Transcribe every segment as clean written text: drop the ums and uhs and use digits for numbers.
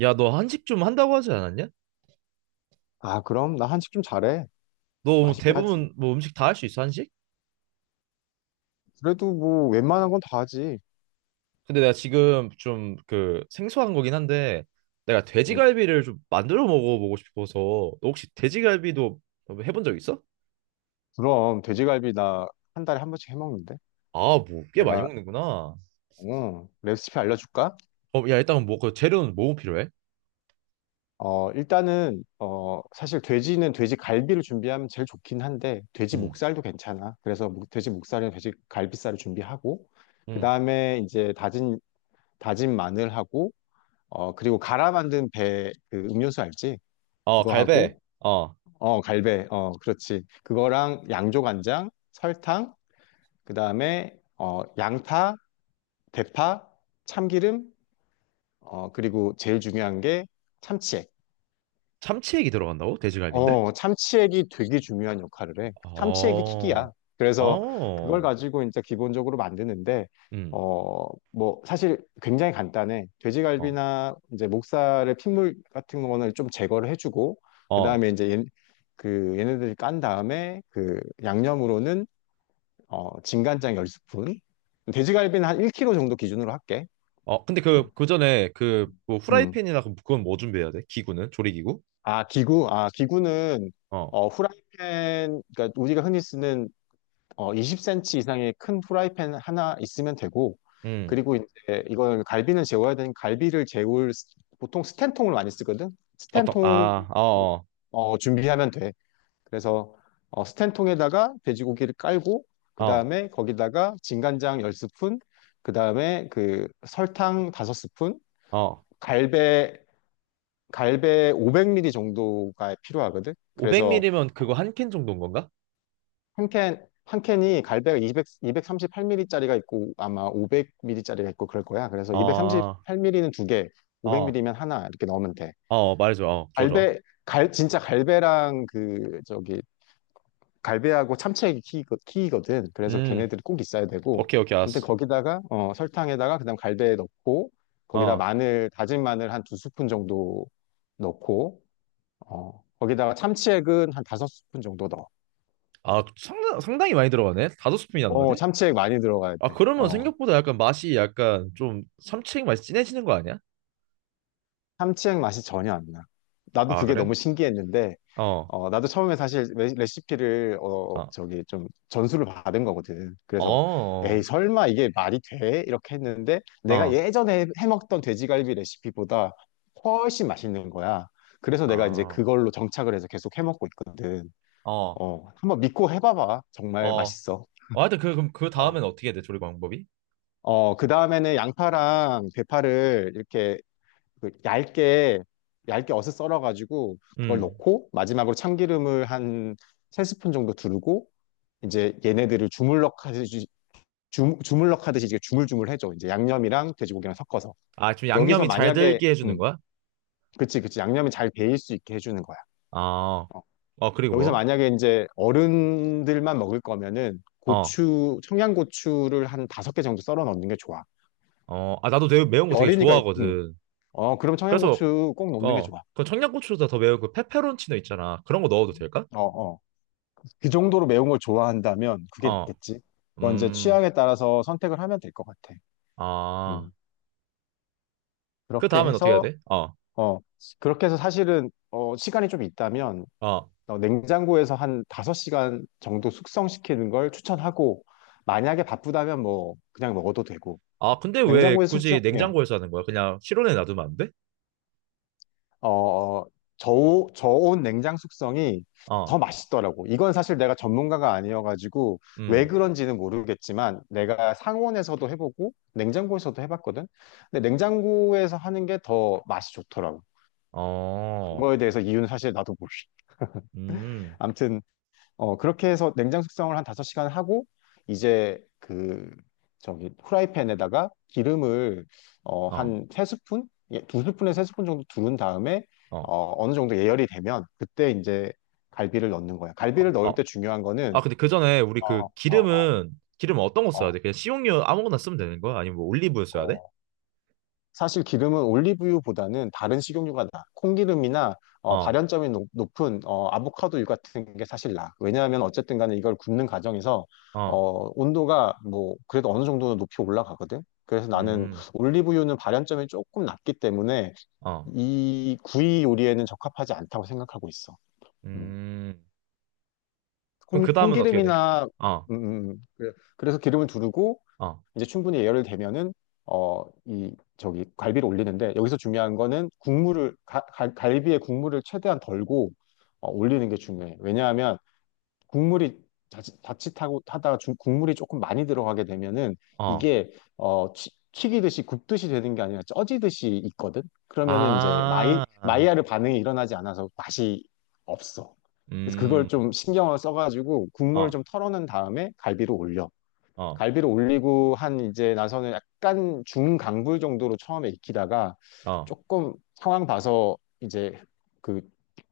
야, 너 한식 좀 한다고 하지 않았냐? 아, 그럼 나 한식 좀 잘해. 너뭐 맛있게 하지. 대부분 뭐 음식 다 할 수 있어, 한식? 그래도 뭐 웬만한 건 다 하지. 근데 내가 지금 좀 그 생소한 거긴 한데 내가 음, 돼지갈비를 좀 만들어 먹어보고 싶어서. 너 혹시 돼지갈비도 뭐 해본 적 있어? 그럼 돼지갈비 나 한 달에 한 번씩 해 먹는데. 아, 뭐 꽤 많이 내가 먹는구나. 어, 레시피 알려줄까? 야, 일단 뭐그 재료는 뭐 필요해? 일단은 사실 돼지는 돼지갈비를 준비하면 제일 좋긴 한데 돼지 응, 목살도 괜찮아. 그래서 돼지 목살이나 돼지갈비살을 준비하고 응. 그다음에 이제 다진 마늘하고 그리고 갈아 만든 배 그 음료수 알지? 어, 그거 갈배. 하고 어, 갈배. 어, 그렇지. 그거랑 양조간장, 설탕, 그다음에 양파, 대파, 참기름, 그리고 제일 중요한 게 참치액. 참치액이 들어간다고? 돼지갈비인데? 참치액이 되게 중요한 역할을 해. 참치액이 어, 킥이야. 그래서 그걸 어, 가지고 이제 기본적으로 만드는데 응, 어, 뭐 사실 굉장히 간단해. 어, 돼지갈비나 이제 목살의 핏물 같은 거는 좀 제거를 해주고 어. 그다음에 이제 그 얘네들이 깐 다음에 그 양념으로는 진간장 10스푼. 돼지갈비는 한 1kg 정도 기준으로 할게. 어, 근데 음. 그 전에 그, 뭐, 음. 후라이팬이나 그건 뭐 준비해야 돼? 기구는? 조리기구? 아, 기구. 아, 기구는 어, 후라이팬, 그러니까 우리가 흔히 쓰는 20cm 이상의 큰 후라이팬 하나 있으면 되고, 음. 그리고 이제 이걸 갈비는 재워야 되는 갈비를 재울 보통 스텐통을 많이 쓰거든. 어떤, 스텐통 아, 어, 준비하면 돼. 그래서 스텐통에다가 돼지고기를 깔고 그 어, 다음에 거기다가 진간장 10스푼 그 다음에 그 설탕 5스푼 어. 갈배 갈배 500ml 정도가 필요하거든. 그래서 500ml면 그거 한 캔 정도인 건가? 한 캔이 갈배가 200, 238ml짜리가 있고 아마 500ml짜리가 있고 그럴 거야. 그래서 아, 어, 238ml는 두 개, 어, 500ml면 하나 이렇게 넣으면 돼. 어, 말해줘. 어, 좋아, 좋아. 갈배, 진짜 갈배랑 갈배하고 참치액이 키이거든. 그래서 음, 걔네들이 꼭 있어야 되고. 오케이, 오케이, 아무튼 알았어. 거기다가 설탕에다가 그다음 갈배 넣고 거기다 어. 마늘 다진 마늘 한 두 스푼 정도 넣고 거기다가 참치액은 한 다섯 스푼 정도 넣어. 아, 상당히 많이 들어가네? 다섯 스푼이나 넣어야 돼? 참치액 많이 들어가야 아, 돼. 그러면 생각보다 약간 맛이 약간 좀 삼치액 맛이 진해지는 거 아니야? 참치액 맛이 전혀 안 나. 나도 아, 그게 그래? 너무 신기했는데 어, 나도 처음에 사실 레시피를, 어, 어, 저기 좀 전수를 받은 거거든. 그래서, 에이, 어, 설마 이게 말이 돼? 이렇게 했는데, 내가 어, 예전에 해먹던 돼지갈비 레시피보다 훨씬 맛있는 거야. 그래서 내가 이제 아, 그걸로 정착을 해서 계속 해먹고 있거든. 어, 한번 믿고 해봐봐. 정말 어. 맛있어. 아, 근데 그럼 그 어, 다음엔 어떻게 해야 돼? 조리 방법이? 그 다음에는 양파랑 대파를 이렇게 그 얇게 얇게 어슷 썰어가지고 그걸 음. 넣고 마지막으로 참기름을 한 세 스푼 정도 두르고 이제 얘네들을 주물럭 하듯이 주물럭 하듯이 이제 주물주물 해줘. 이제 양념이랑 돼지고기랑 섞어서. 아, 좀 여기서 양념이 잘 만약에 들게 해주는 거야? 그치 그치 양념이 잘 배일 수 있게 해주는 거야. 아, 어. 어, 그리고 여기서 뭐? 만약에 이제 어른들만 먹을 거면은 어, 고추 청양고추를 한 다섯 개 정도 썰어 넣는 게 좋아. 어, 아, 나도 되게 매운 거 되게 어린이가 좋아하거든. 그럼 그래서, 청양고추 꼭 넣는 게 어, 좋아. 그 청양고추보다 더 매운 그 페페론치노 있잖아. 그런 거 넣어도 될까? 어 어. 그 정도로 매운 걸 좋아한다면 그게 어, 낫겠지. 그건 이제 음, 취향에 따라서 선택을 하면 될 것 같아. 아, 음. 그 그렇게 다음엔 어떻게 해야 해서, 돼? 어, 어, 그렇게 해서 사실은, 시간이 좀 있다면, 어, 냉장고에서 한 5시간 정도 숙성시키는 걸 추천하고, 만약에 바쁘다면 뭐, 그냥 먹어도 되고, 아, 근데 왜 냉장고에 숙성, 굳이 예, 냉장고에서 하는 거야? 그냥 실온에 놔두면 안 돼? 어, 저온 냉장 숙성이 더 어, 맛있더라고. 이건 사실 내가 전문가가 아니어가지고 왜 음, 그런지는 모르겠지만 내가 상온에서도 해보고 냉장고에서도 해봤거든. 근데 냉장고에서 하는 게 더 맛이 좋더라고. 어, 그거에 대해서 이유는 사실 나도 모르. 음, 아무튼 그렇게 해서 냉장 숙성을 한 5시간 하고, 이제 후라이팬에다가 기름을, 어, 한 세 스푼 예, 스푼에세스푼 정도 두른 다음에, 어, 어느 정도 예열이 되면, 그때 이제 갈비를 넣는 거야. 어, 갈비를 넣을 어, 때 중요한 아, 거는, 근데 그 전에 우리 어, 그 어, 어, 기름 어떤 거 써야 어, 돼? 그냥 식용유 아무거나 쓰면 되는 거야? 아니면 뭐 올리브유 써야 돼? 어, 사실 기름은 올리브유보다는 다른 식용유가 나. 콩기름이나 어, 발연점이 높, 은 아보카도유 같은 게 사실 나. 왜냐하면 어쨌든 간에 이걸 굽는 과정에서 어, 온도가 뭐 그래도 어느 정도는 높이 올라가거든. 그래서 나는 음, 올리브유는 발연점이 조금 낮기 때문에 어, 이 구이 요리에는 적합하지 않다고 생각하고 있어. 음. 음. 그럼 그 다음은 어떻게 돼? 콩기름이나 어, 음. 그래서 기름을 두르고 어, 이제 충분히 예열을 되면은 이 저기 갈비를 올리는데 여기서 중요한 거는 국물을 갈비의 국물을 최대한 덜고 올리는 게 중요해. 왜냐하면 국물이 자칫하고 하다가 국물이 조금 많이 들어가게 되면은 어. 이게 튀기듯이 굽듯이 되는 게 아니라 쪄지듯이 있거든. 그러면은 이제 아, 마이야르 반응이 일어나지 않아서 맛이 없어. 그래서 음, 그걸 좀 신경을 써가지고 국물을 어, 좀 털어낸 다음에 갈비를 올려. 어, 갈비를 올리고 한 이제 나서는 약간 중강불 정도로 처음에 익히다가 어, 조금 상황 봐서 이제 그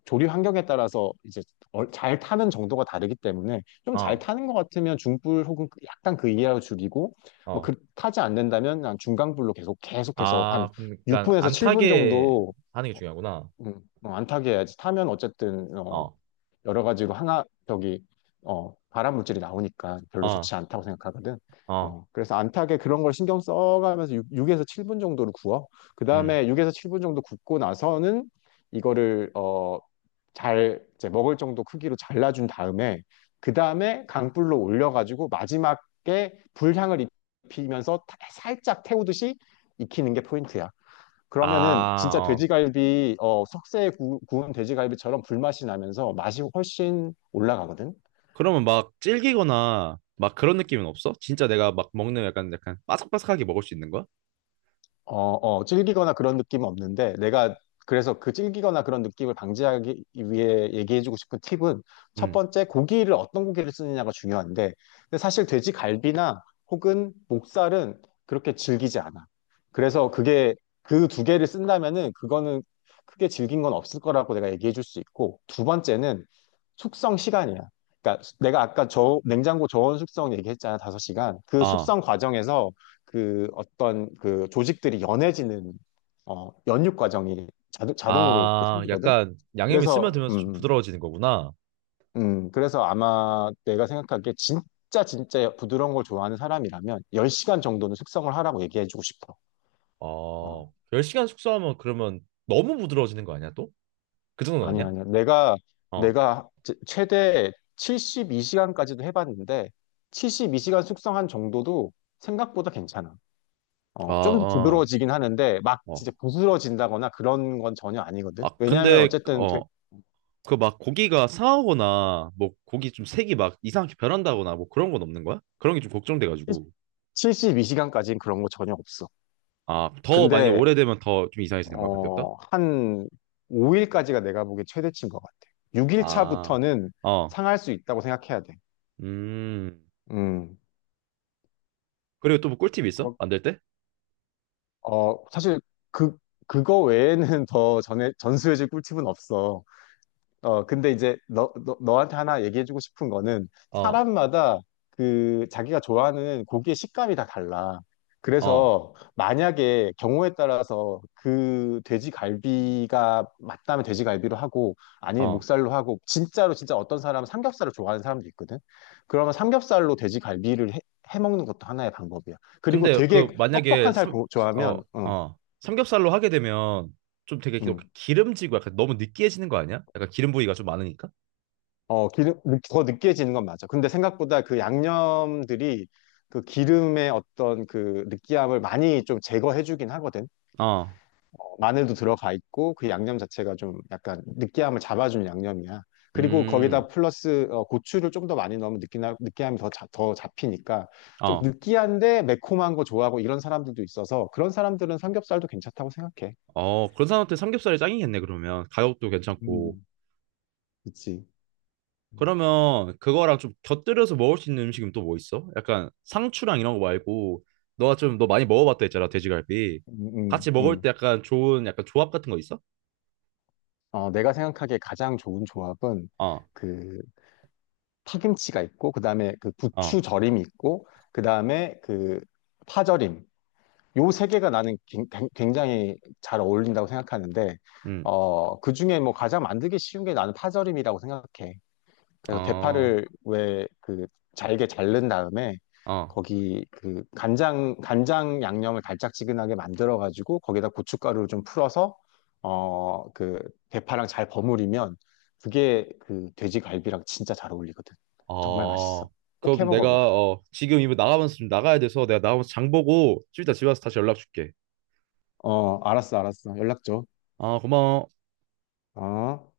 조리 환경에 따라서 이제 잘 타는 정도가 다르기 때문에 좀 잘 어, 타는 것 같으면 중불 혹은 약간 그 이하로 줄이고 뭐 어. 그 타지 않는다면 난 중강불로 계속해서 한 아, 그러니까 6분에서 안 7분 타게 정도 하는 게 어, 중요하구나. 안 타게 해야지 타면 어쨌든 어, 여러 가지로 항아 저기 발암 물질이 나오니까 별로 어, 좋지 않다고 생각하거든. 어, 그래서 안 타게 그런 걸 신경 써가면서 6, 에서 7분 정도를 구워. 그 음. 다음에 6에서 7분 정도 굽고 나서는 이거를 잘 이제 먹을 정도 크기로 잘라준 다음에 그 다음에 강불로 올려가지고 마지막에 불향을 입히면서 살짝 태우듯이 익히는 게 포인트야. 그러면은 아, 진짜 어. 돼지갈비, 석쇠에 운 돼지갈비처럼 불맛이 나면서 맛이 훨씬 올라가거든? 그러면 막 질기거나 막 그런 느낌은 없어? 진짜 내가 막 먹는 약간 약간 바삭바삭하게 먹을 수 있는 거야? 질기거나 그런 느낌은 없는데, 내가 그래서 그 질기거나 그런 느낌을 방지하기 위해 얘기해주고 싶은 팁은 첫 응. 번째, 고기를 어떤 고기를 쓰느냐가 중요한데, 근데 사실 돼지 갈비나 혹은 목살은 그렇게 질기지 않아. 그래서 그게 그 두 개를 쓴다면은 그거는 크게 질긴 건 없을 거라고 내가 얘기해줄 수 있고, 두 번째는 숙성 시간이야. 그러니까 내가 아까 저 냉장고 저온 숙성 얘기했잖아, 다섯 시간그 아, 숙성 과정에서 그 어떤 그 조직들이 연해지는 연육 과정이 자동으로 그 아, 생기거든. 약간 양념이 그래서 스며들면서 좀 부드러워지는 거구나. 그래서 아마 내가 생각하기에 진짜 진짜 부드러운 걸 좋아하는 사람이라면 10시간 정도는 숙성을 하라고 얘기해주고 싶어. 어, 어, 10시간 숙성하면 그러면 너무 부드러워지는 거 아니야, 또? 그 정도는 아니 아니야? 아니야. 어. 내가 최대 72시간까지도 해봤는데 72시간 숙성한 정도도 생각보다 괜찮아. 아, 좀 아, 부드러워지긴 하는데, 막 진짜 어. 부스러진다거나 그런 건 전혀 아니거든. 아, 왜냐면 근데 어쨌든 어, 그 막 고기가 상하거나 뭐 고기 좀 색이 막 이상하게 변한다거나 뭐 그런 건 없는 거야? 그런 게 좀 걱정돼가지고. 72시간까지는 그런 거 전혀 없어. 아, 더 많이 근데, 오래되면 더 좀 이상해지는 거야, 그때부터? 한 5일까지가 내가 보기엔 최대치인 것 같아. 6일 아, 차부터는 어, 상할 수 있다고 생각해야 돼. 음. 음, 그리고 또 뭐 꿀팁 있어? 그렇- 만들 때? 사실 그, 그거 외에는 더 전에, 전수해줄 꿀팁은 없어. 근데 이제 너한테 하나 얘기해주고 싶은 거는 어. 사람마다 그 자기가 좋아하는 고기의 식감이 다 달라. 어, 그래서 만약에 경우에 따라서 그 돼지갈비가 맞다면 돼지갈비로 하고 아니면 어, 목살로 하고 진짜로 진짜 어떤 사람은 삼겹살을 좋아하는 사람도 있거든. 그러면 삼겹살로 돼지갈비를 해, 해 먹는 것도 하나의 방법이야. 그리고 근데 되게 그 만약에 뻑뻑한 살 어, 좋아하면 어, 삼겹살로 하게 되면 좀 되게 기- 음. 기름지고 약간 너무 느끼해지는 거 아니야? 약간 기름 부위가 좀 많으니까? 기름, 더 느끼해지는 건 맞아. 근데 생각보다 그 양념들이 그 기름의 어떤 그 느끼함을 많이 좀 제거해주긴 하거든. 어, 마늘도 들어가 있고 그 양념 자체가 좀 약간 느끼함을 잡아주는 양념이야. 그리고 거기다 음, 플러스 고추를 좀 더 많이 넣으면 느끼함이 더, 더 잡히니까 좀 어, 느끼한데 매콤한 거 좋아하고 이런 사람들도 있어서 그런 사람들은 삼겹살도 괜찮다고 생각해. 어. 그런 사람한테 삼겹살이 짱이겠네, 그러면. 가격도 괜찮고. 음, 그치. 음, 그러면 그거랑 좀 곁들여서 먹을 수 있는 음식은 또 뭐 있어? 약간 상추랑 이런 거 말고 너가 좀 너 많이 먹어봤다 했잖아 돼지갈비 음, 같이 먹을 음. 때 약간 좋은 약간 조합 같은 거 있어? 내가 생각하기에 가장 좋은 조합은 어, 그 파김치가 있고 그다음에 그 어, 부추 절임이 있고 그다음에 그 파절임 요 세 개가 나는 굉장히 잘 어울린다고 생각하는데 음, 그중에 뭐 가장 만들기 쉬운 게 나는 파절임이라고 생각해. 그래서 어, 대파를 왜 그 잘게 자른 다음에 어, 거기 그 간장 양념을 달짝지근하게 만들어 가지고 거기다 고춧가루를 좀 풀어서 그 대파랑 잘 버무리면 그게 그 돼지갈비랑 진짜 잘 어울리거든. 정말 맛있어. 어. 꼭 해 그럼 내가 먹어봐. 어 지금 이거 나가면서 좀 나가야 돼서 내가 나가면서 장 보고 좀 이따 집에 와서 다시 연락 줄게. 어, 알았어, 알았어. 연락 줘. 아 고마워. 어.